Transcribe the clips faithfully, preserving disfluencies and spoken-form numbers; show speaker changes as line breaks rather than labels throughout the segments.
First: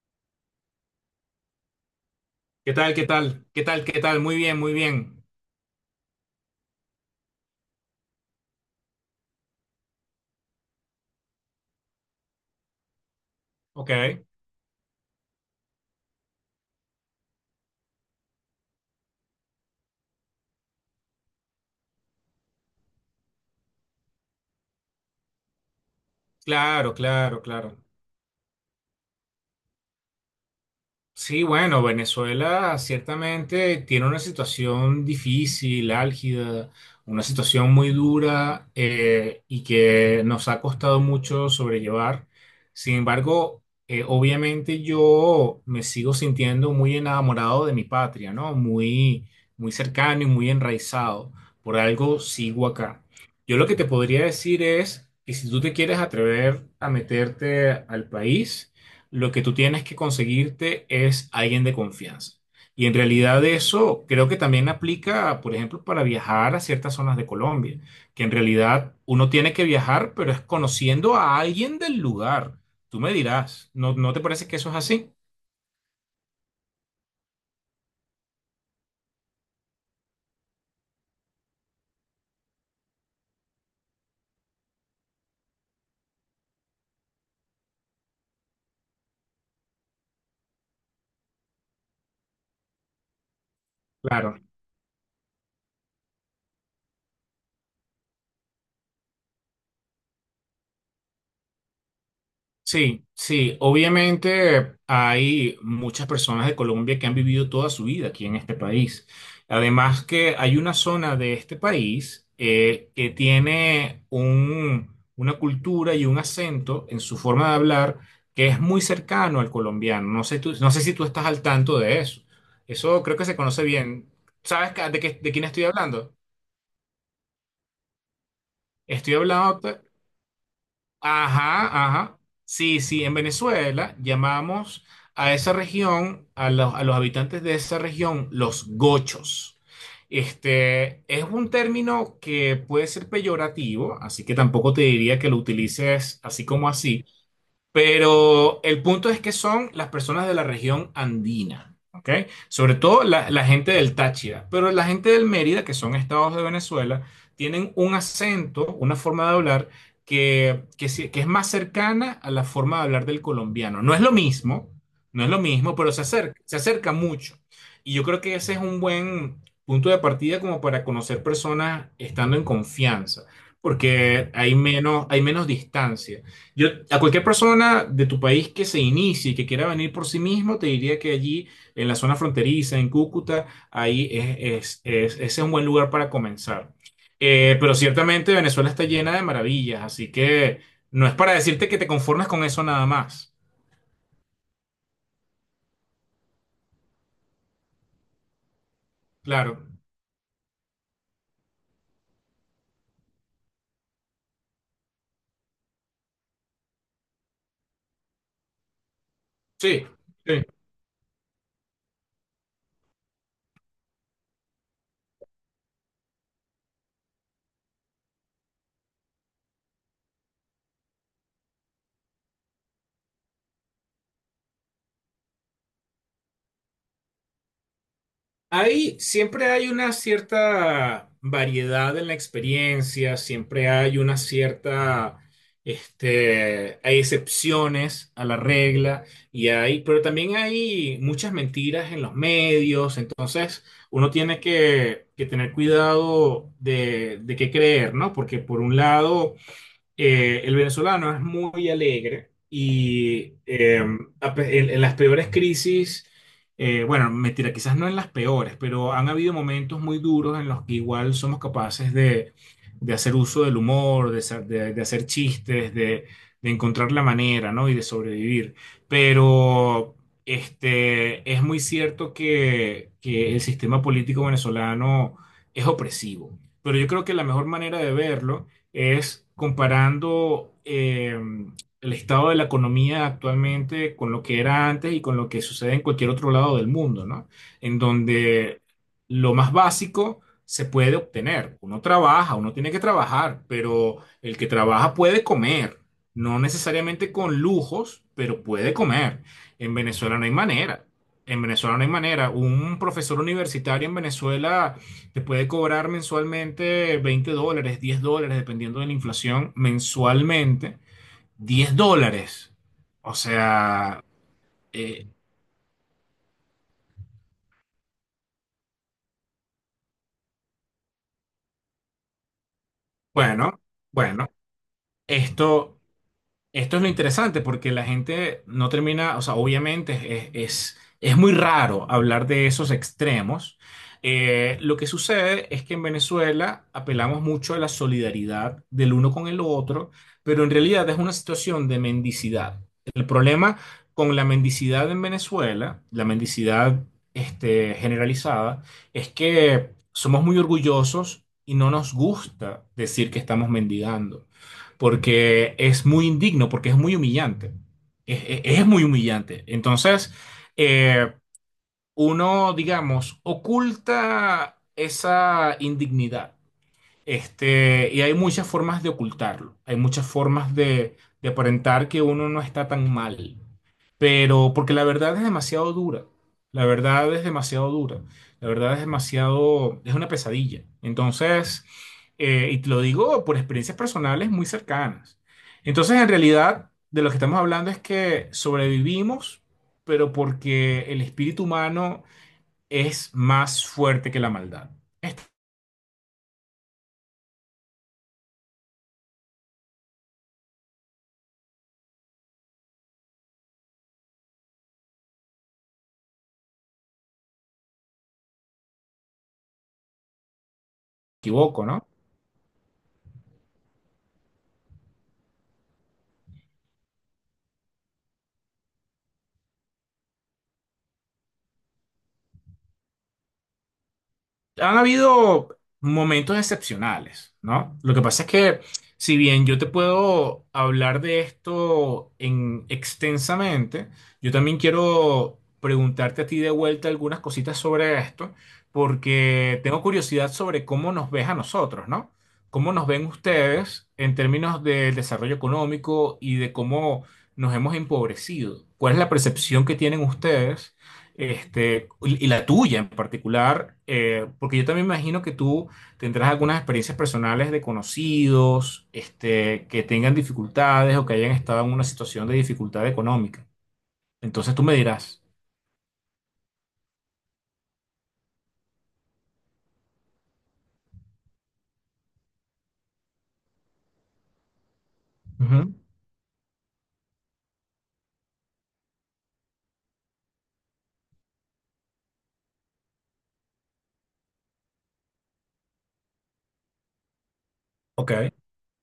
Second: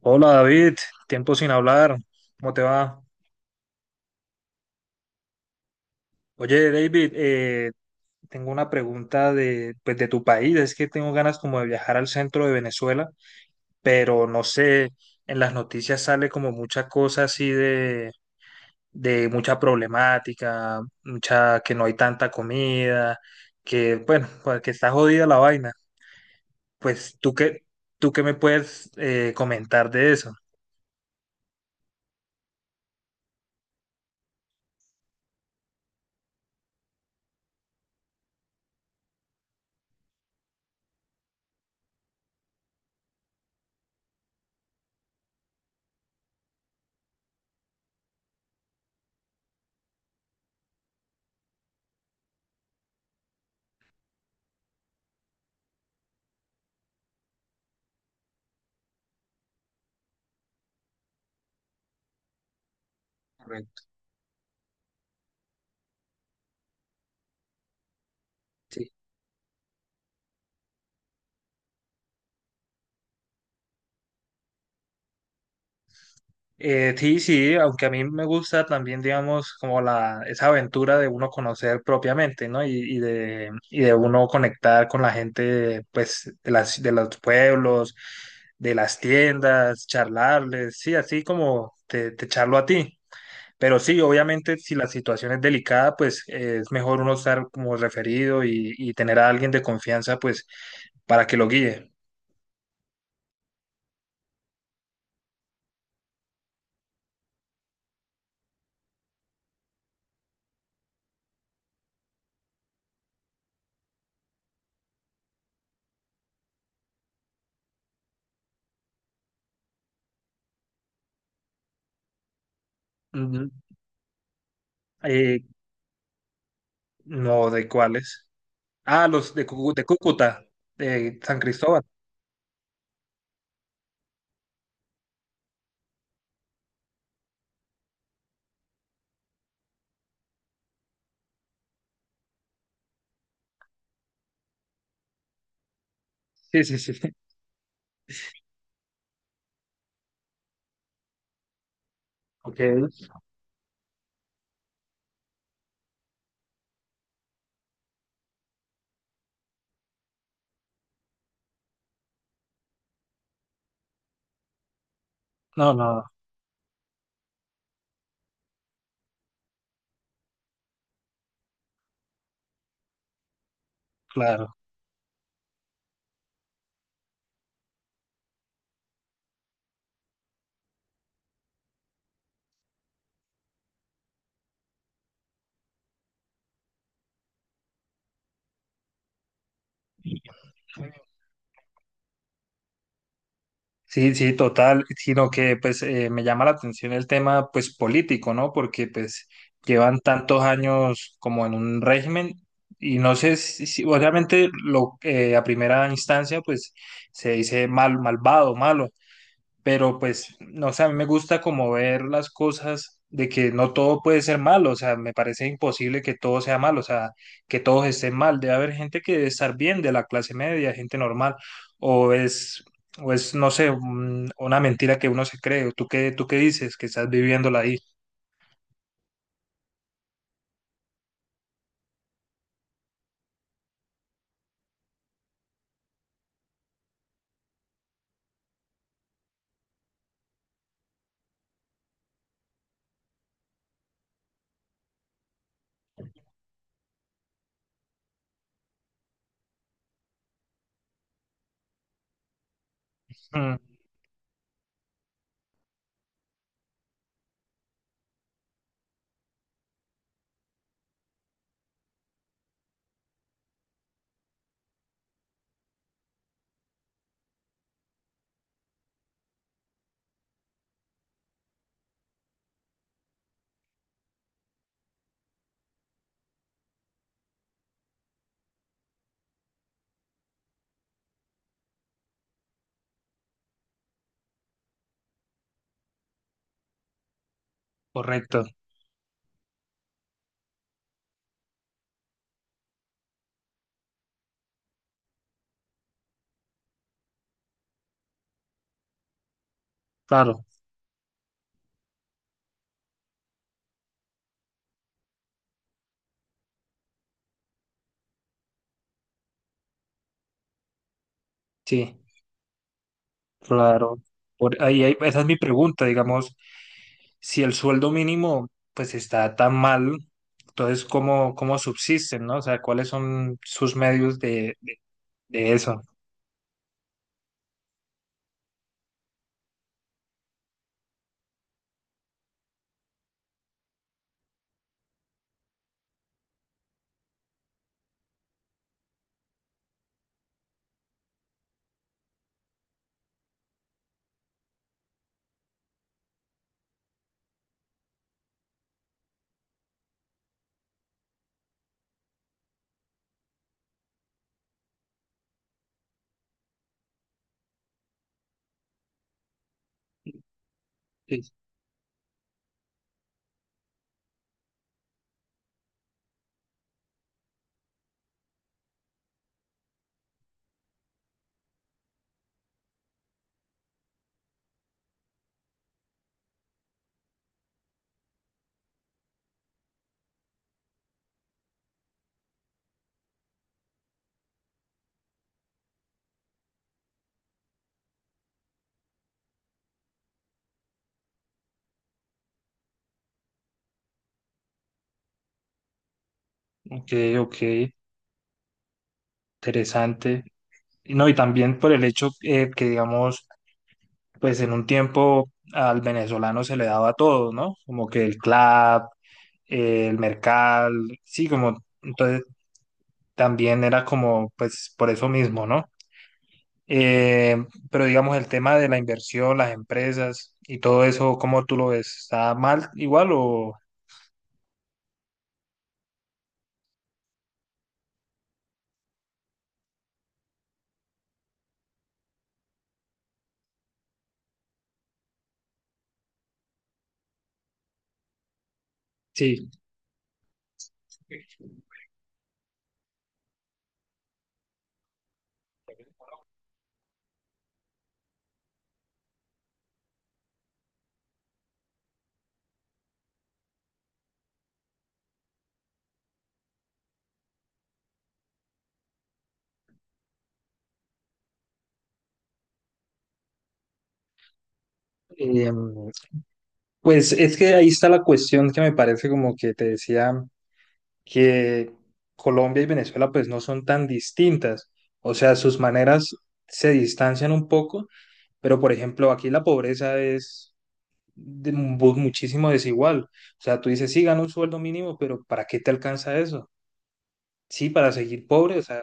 Hola David, tiempo sin hablar, ¿cómo te
¿Qué tal?
va?
¿Qué tal? ¿Qué tal? ¿Qué tal? Muy bien, muy bien.
Oye David, eh, tengo una pregunta de, pues, de tu país, es que tengo ganas como de viajar al centro de Venezuela,
Ok,
pero no sé, en las noticias sale como mucha cosa así de, de mucha problemática, mucha que no hay tanta comida, que bueno, pues, que está jodida la vaina.
claro,
Pues tú
claro,
qué,
claro.
tú qué me puedes eh, comentar de eso.
Sí, bueno, Venezuela ciertamente tiene una situación difícil, álgida, una situación muy dura, eh, y que nos ha costado mucho sobrellevar. Sin embargo, eh, obviamente yo me sigo sintiendo muy enamorado de mi patria, ¿no? Muy, muy cercano y muy enraizado. Por algo sigo acá. Yo lo que te podría decir es que si tú te quieres atrever a meterte al país, lo que tú tienes que conseguirte es alguien de confianza. Y en realidad
Correcto.
eso creo que también aplica, por ejemplo, para viajar a ciertas zonas de Colombia, que en realidad uno tiene que viajar, pero es conociendo a alguien del lugar. Tú me dirás, ¿no, no te parece que eso es así?
Eh, sí, sí, aunque a mí me gusta también, digamos, como la, esa aventura de uno conocer propiamente, ¿no? Y, y de, y de uno conectar con la gente, pues, de las, de los pueblos, de las tiendas, charlarles, sí, así como te, te charlo a ti. Pero sí,
Claro.
obviamente, si la situación es delicada, pues eh, es mejor uno estar como referido y, y tener a alguien de confianza, pues, para que lo guíe.
Sí, sí, obviamente hay muchas personas de Colombia que han vivido toda su vida aquí en este país. Además que hay una zona de este país, eh, que tiene un- una cultura y un acento en su forma de hablar que es muy cercano al colombiano. No sé tú- no sé si tú estás al tanto de eso. Eso creo que se
Ujú.
conoce bien. ¿Sabes ca- de qué- de
Eh,
quién estoy hablando?
no, ¿de cuáles? Ah,
Estoy
los de, Cucu-
hablando.
de Cúcuta, de San
Ajá,
Cristóbal.
ajá. Sí, sí, en Venezuela llamamos a esa región, a los, a los habitantes de esa región, los gochos. Este es un término que puede ser peyorativo, así que tampoco te diría que lo utilices así
Sí,
como
sí, sí,
así.
sí.
Pero el punto es que son las personas de la región andina, ¿ok?
Ok.
Sobre todo la, la gente del Táchira, pero la gente del Mérida, que son estados de Venezuela, tienen un acento, una forma de hablar que, que, sí- que es más cercana a la forma de hablar del colombiano. No es lo mismo, no es lo
No,
mismo,
no,
pero se acerca, se acerca mucho. Y yo creo que ese es un buen punto de partida como para conocer personas estando en confianza, porque
claro.
hay menos, hay menos distancia. Yo, a cualquier persona de tu país que se inicie y que quiera venir por sí mismo, te diría que allí, en la zona fronteriza, en Cúcuta, ahí es, es- es- ese es un buen lugar para comenzar. Eh, pero ciertamente Venezuela está llena de maravillas, así que no es para decirte que te conformes con eso nada más.
Sí, sí, total. Sino que pues eh, me llama la atención el tema pues político, ¿no? Porque pues
Claro,
llevan tantos años como en un régimen y no sé si, si- obviamente lo, eh, a primera instancia pues se dice mal, malvado, malo,
sí,
pero pues,
sí.
no sé, a mí me gusta como ver las cosas de que no todo puede ser malo, o sea, me parece imposible que todo sea malo, o sea, que todos estén mal, debe haber gente que debe estar bien de la clase media, gente normal, o es, o es, no sé, un- una mentira que uno se cree, o tú qué, tú qué dices, que estás viviéndola ahí.
Hay, siempre hay una cierta variedad en la experiencia, siempre hay una cierta, este, hay excepciones a la regla y hay, pero también hay muchas mentiras en los medios, entonces uno tiene que, que tener cuidado de, de qué creer, ¿no? Porque por un lado, eh, el venezolano es muy alegre y,
Mm,
eh, a pe- en, en las peores crisis, eh, bueno, mentira, quizás no en las peores, pero han habido momentos muy duros en los que igual somos capaces de, de hacer uso del humor, de, sa- de- de hacer chistes, de, de encontrar la manera, ¿no? Y de sobrevivir. Pero este, es muy cierto que, que el sistema político venezolano es opresivo. Pero yo creo que la mejor manera de verlo es comparando, eh, el estado de la economía actualmente con lo que era antes y con lo que sucede en cualquier otro lado del mundo, ¿no? En
correcto,
donde lo más básico se puede obtener. Uno trabaja, uno tiene que trabajar, pero el que trabaja puede comer, no necesariamente con lujos, pero puede comer. En Venezuela no hay
claro,
manera. En Venezuela no hay manera. Un profesor universitario en Venezuela te puede cobrar mensualmente veinte dólares, diez dólares, dependiendo de la inflación, mensualmente diez
sí.
dólares. O
Claro,
sea,
por ahí hay-
eh,
esa es mi pregunta, digamos, si el sueldo mínimo pues está tan mal, entonces ¿cómo, cómo subsisten? ¿No? O sea, ¿cuáles son
bueno,
sus medios
bueno,
de, de, de
esto
eso?
Esto es lo interesante porque la gente no termina, o sea, obviamente es, es, es muy raro hablar de esos extremos. Eh, lo que sucede es que en Venezuela apelamos mucho a la solidaridad del uno con el otro, pero en realidad es una situación de mendicidad. El problema con la mendicidad en Venezuela, la mendicidad este, generalizada, es que somos muy orgullosos y no nos gusta decir que estamos mendigando porque es muy indigno, porque es muy humillante. Es, es- es muy humillante. Entonces, eh,
Sí.
uno, digamos, oculta esa indignidad este, y hay muchas formas de ocultarlo, hay muchas formas de, de aparentar que uno no está tan mal, pero porque la verdad es demasiado dura, la verdad es demasiado dura, la verdad es demasiado, es una pesadilla. Entonces, eh, y te lo digo por experiencias personales muy cercanas. Entonces, en realidad, de lo que estamos hablando es que sobrevivimos, pero porque el espíritu humano es más fuerte que la maldad. Esto
Ok, ok, interesante. Y no, y también por el hecho eh, que, digamos, pues en un tiempo al venezolano se le daba todo, ¿no? Como que el club, eh, el mercal, sí, como,
equivoco, ¿no?
entonces también era como, pues por eso mismo, ¿no? Eh, pero digamos, el tema de la inversión, las empresas y todo eso, ¿cómo tú lo ves? ¿Está mal igual o...?
Han habido momentos excepcionales, ¿no? Lo que pasa es que, si bien yo te puedo hablar de esto en extensamente, yo también quiero preguntarte a ti de vuelta algunas cositas sobre esto,
Sí,
porque tengo curiosidad sobre cómo nos ves a nosotros, ¿no? ¿Cómo nos ven ustedes en términos del desarrollo económico y de cómo nos hemos empobrecido? ¿Cuál es la percepción que tienen ustedes? Este, y y la tuya en particular, eh, porque yo también me imagino que tú tendrás algunas experiencias personales de conocidos, este, que tengan dificultades o que hayan estado en una situación de dificultad económica. Entonces tú me dirás.
Em, pues es que ahí está la cuestión que me parece como que te decía que Colombia y Venezuela pues no son tan distintas, o sea, sus
Ujú.
maneras se distancian un poco, pero por ejemplo aquí la pobreza es de mu- muchísimo desigual, o sea, tú dices, sí, gano un sueldo mínimo, pero ¿para qué te alcanza eso? Sí, para
Ok,
seguir pobre, o sea,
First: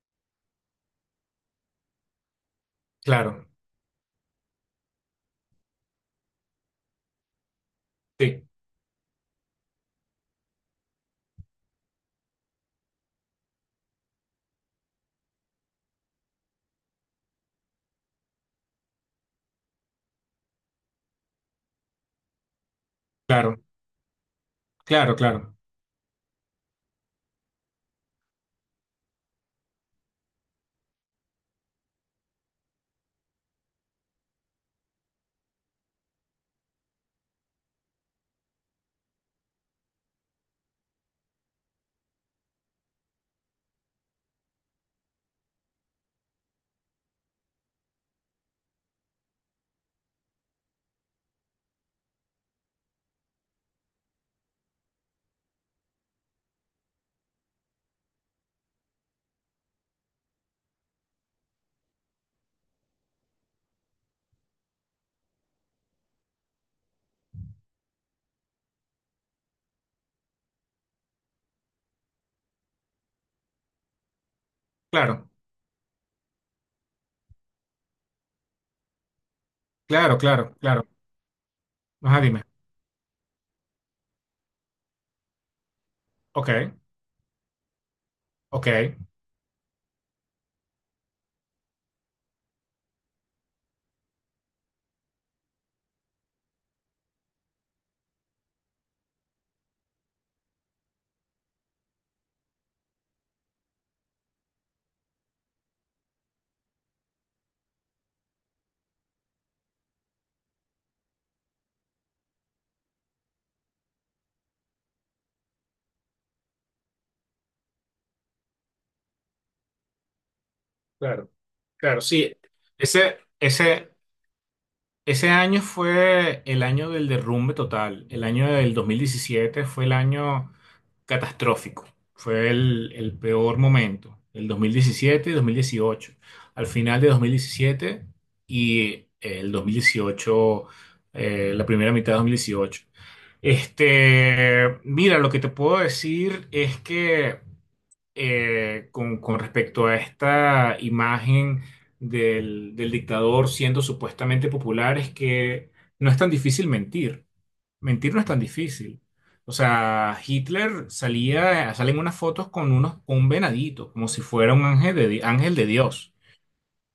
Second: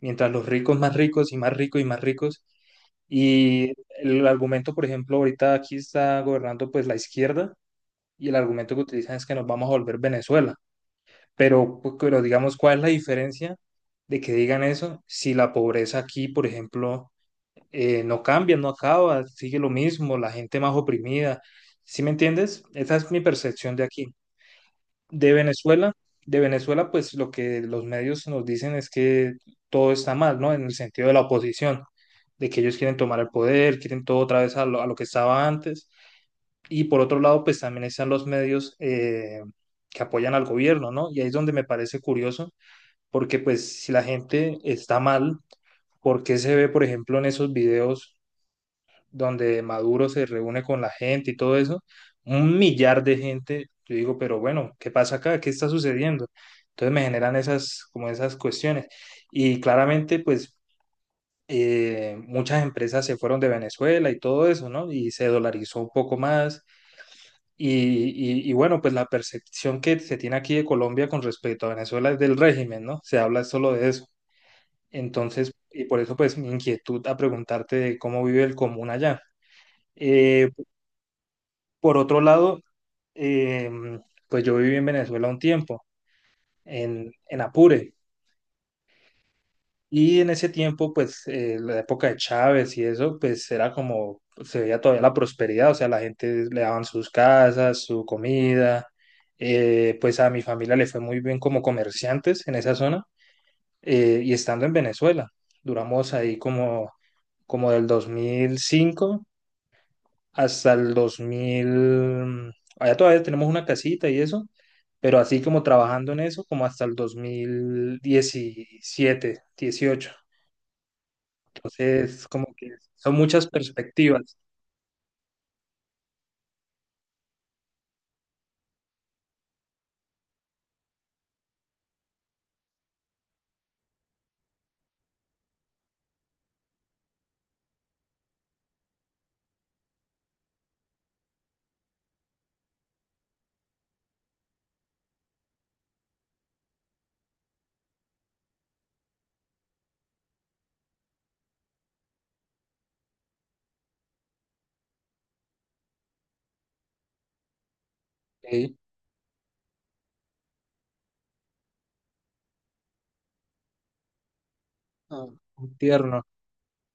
mientras los ricos más ricos y más ricos y más ricos.
claro,
Y el argumento, por ejemplo, ahorita aquí está gobernando pues la izquierda y el
sí,
argumento que utilizan es que nos vamos a volver Venezuela. Pero, pu- pero digamos, ¿cuál es la diferencia de que digan eso si la pobreza aquí, por ejemplo, eh, no cambia, no acaba, sigue lo mismo, la gente más oprimida? ¿Sí me entiendes? Esa es mi
claro,
percepción de aquí.
claro,
De
claro,
Venezuela, de Venezuela, pues lo que los medios nos dicen es que todo está mal, ¿no? En el sentido de la oposición, de que ellos quieren tomar el poder, quieren todo otra vez a lo, a lo que estaba antes. Y por otro lado, pues también están los medios eh, que apoyan al gobierno, ¿no? Y ahí es donde me parece curioso, porque pues si la gente está mal, ¿por qué se ve, por ejemplo, en esos videos, donde Maduro se reúne con la gente y todo eso, un millar de gente? Yo digo, pero bueno, ¿qué pasa acá? ¿Qué está sucediendo? Entonces me generan esas, como esas cuestiones. Y claramente, pues, eh, muchas empresas se fueron de Venezuela y todo eso, ¿no? Y se dolarizó un poco más. Y, y, y bueno, pues la percepción que se tiene aquí de Colombia con respecto a Venezuela es del régimen, ¿no? Se habla solo de eso.
claro,
Entonces, y por eso pues mi inquietud a preguntarte de cómo vive el común allá.
claro,
Eh,
claro, claro.
Por otro
Ajá, dime.
lado, eh, pues yo viví en Venezuela un tiempo,
Ok,
en, en Apure,
ok,
y en ese tiempo, pues eh, la época de Chávez y eso, pues era como, se veía todavía la prosperidad, o sea, la gente le daban sus casas, su comida, eh, pues a mi familia le fue muy bien como comerciantes en esa zona, eh, y estando en Venezuela, duramos ahí como, como del dos mil cinco hasta el dos mil, allá todavía tenemos una casita y eso, pero así como trabajando en eso, como hasta el dos mil diecisiete, dieciocho.
claro, claro,
Entonces,
sí.
como que son
Ese,
muchas
ese.
perspectivas.
Ese año fue el año del derrumbe total. El año del dos mil diecisiete fue el año catastrófico. Fue el, el peor momento. El dos mil diecisiete y dos mil dieciocho. Al final de dos mil diecisiete y el dos mil dieciocho, eh, la primera mitad de dos mil dieciocho. Este, mira, lo que te puedo decir es que, eh, con, con respecto a esta imagen del, del dictador siendo supuestamente popular es que no es tan difícil mentir. Mentir no es tan
¿Sí?
difícil. O sea, Hitler salía, salen unas fotos con unos, con un venadito, como si fuera un ángel de, di-
Ah,
ángel de
muy
Dios.
tierno,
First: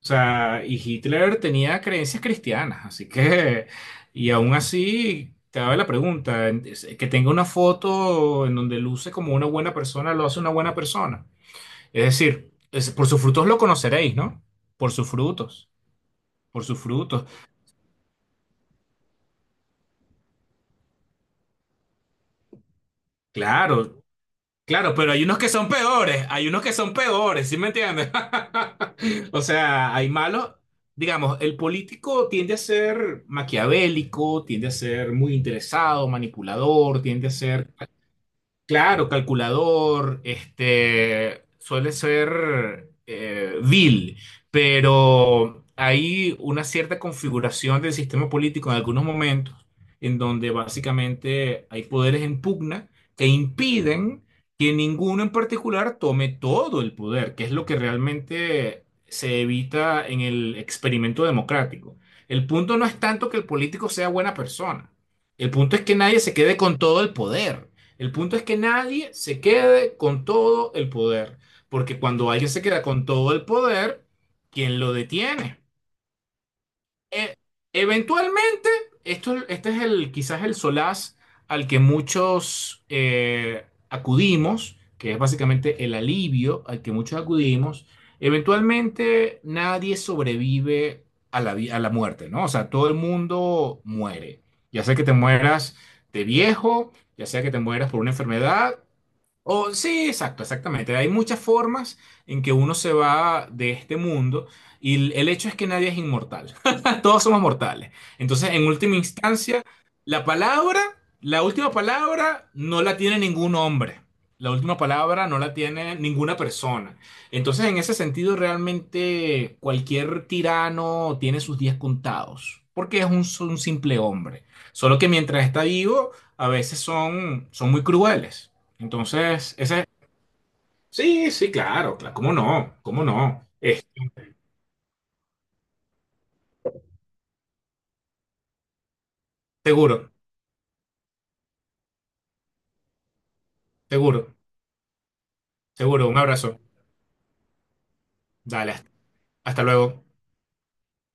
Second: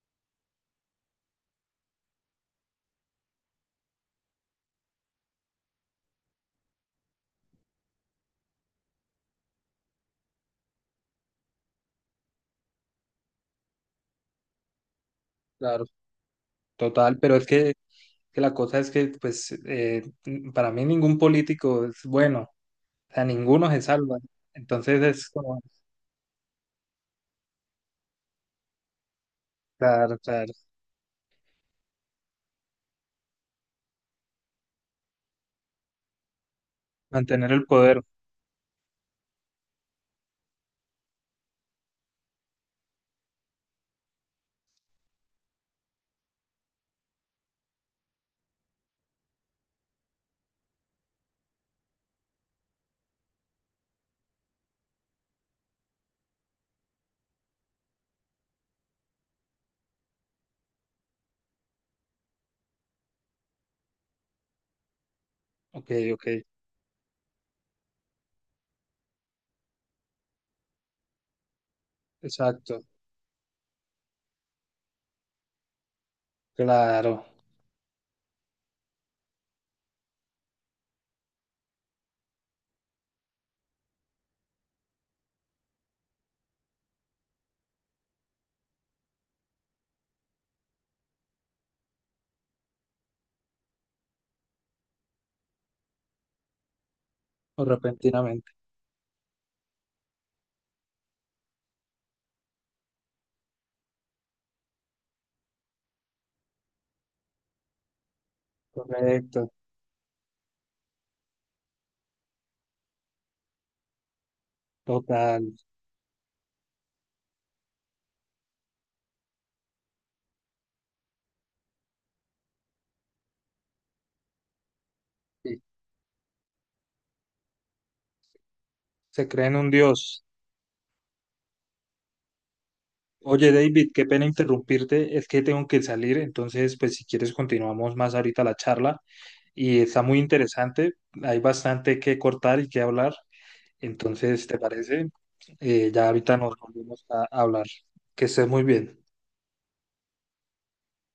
O sea, y Hitler tenía creencias cristianas, así que, y aún así, te daba la pregunta, que tenga una foto en donde luce como una buena persona, lo hace una buena persona. Es decir, es- por sus frutos lo conoceréis, ¿no? Por sus frutos,
claro,
por sus
total,
frutos.
pero es que, que la cosa es que, pues, eh, para mí ningún político es bueno, o sea, ninguno se
Claro,
salva.
claro,
Entonces
pero hay
es
unos que
como,
son peores, hay unos que son peores, ¿sí me entiendes? O sea, hay
claro, claro,
malos, digamos, el político tiende a ser maquiavélico, tiende a ser muy interesado, manipulador, tiende a
mantener el
ser
poder.
Claro, calculador, este, suele ser, eh, vil, pero hay una cierta configuración del sistema político en algunos momentos en donde básicamente hay poderes en pugna que impiden que ninguno en particular tome todo el poder, que es lo que realmente se evita en el experimento democrático. El punto no es tanto que el político sea buena persona, el punto es
Ok,
que nadie
ok,
se quede con todo el poder. El punto es que nadie se quede con todo el poder, porque cuando alguien se queda
exacto,
con todo el poder, ¿quién lo detiene?
claro,
E- Eventualmente, esto, este es el, quizás el solaz al que muchos, eh, acudimos, que es básicamente el alivio al que muchos acudimos. Eventualmente, nadie sobrevive a la, vi- a la muerte, ¿no? O sea, todo el mundo muere. Ya sea que te mueras de viejo, ya sea que te
o
mueras por una
repentinamente.
enfermedad o- sí, exacto, exactamente. Hay muchas formas en que uno se va de este mundo y el el hecho es que nadie es inmortal. Todos somos mortales. Entonces, en última
Correcto,
instancia, la palabra, la última palabra no la tiene ningún hombre. La última palabra no
total,
la tiene ninguna persona. Entonces, en ese sentido, realmente cualquier tirano tiene sus días contados, porque es un, un simple hombre. Solo que mientras
sí.
está vivo, a veces son, son muy crueles.
Se creen
Entonces,
un
ese...
dios.
Sí, sí, claro, claro. ¿Cómo no? ¿Cómo no?
Oye,
Eh,
David, qué pena interrumpirte, es que tengo que salir, entonces, pues si quieres continuamos más ahorita la charla y está
seguro,
muy interesante, hay bastante que cortar y que hablar,
seguro,
entonces, ¿te parece? Eh,
seguro.
ya
Un
ahorita nos
abrazo.
volvemos a hablar. Que estés muy
Dale, hasta
bien.
hasta luego.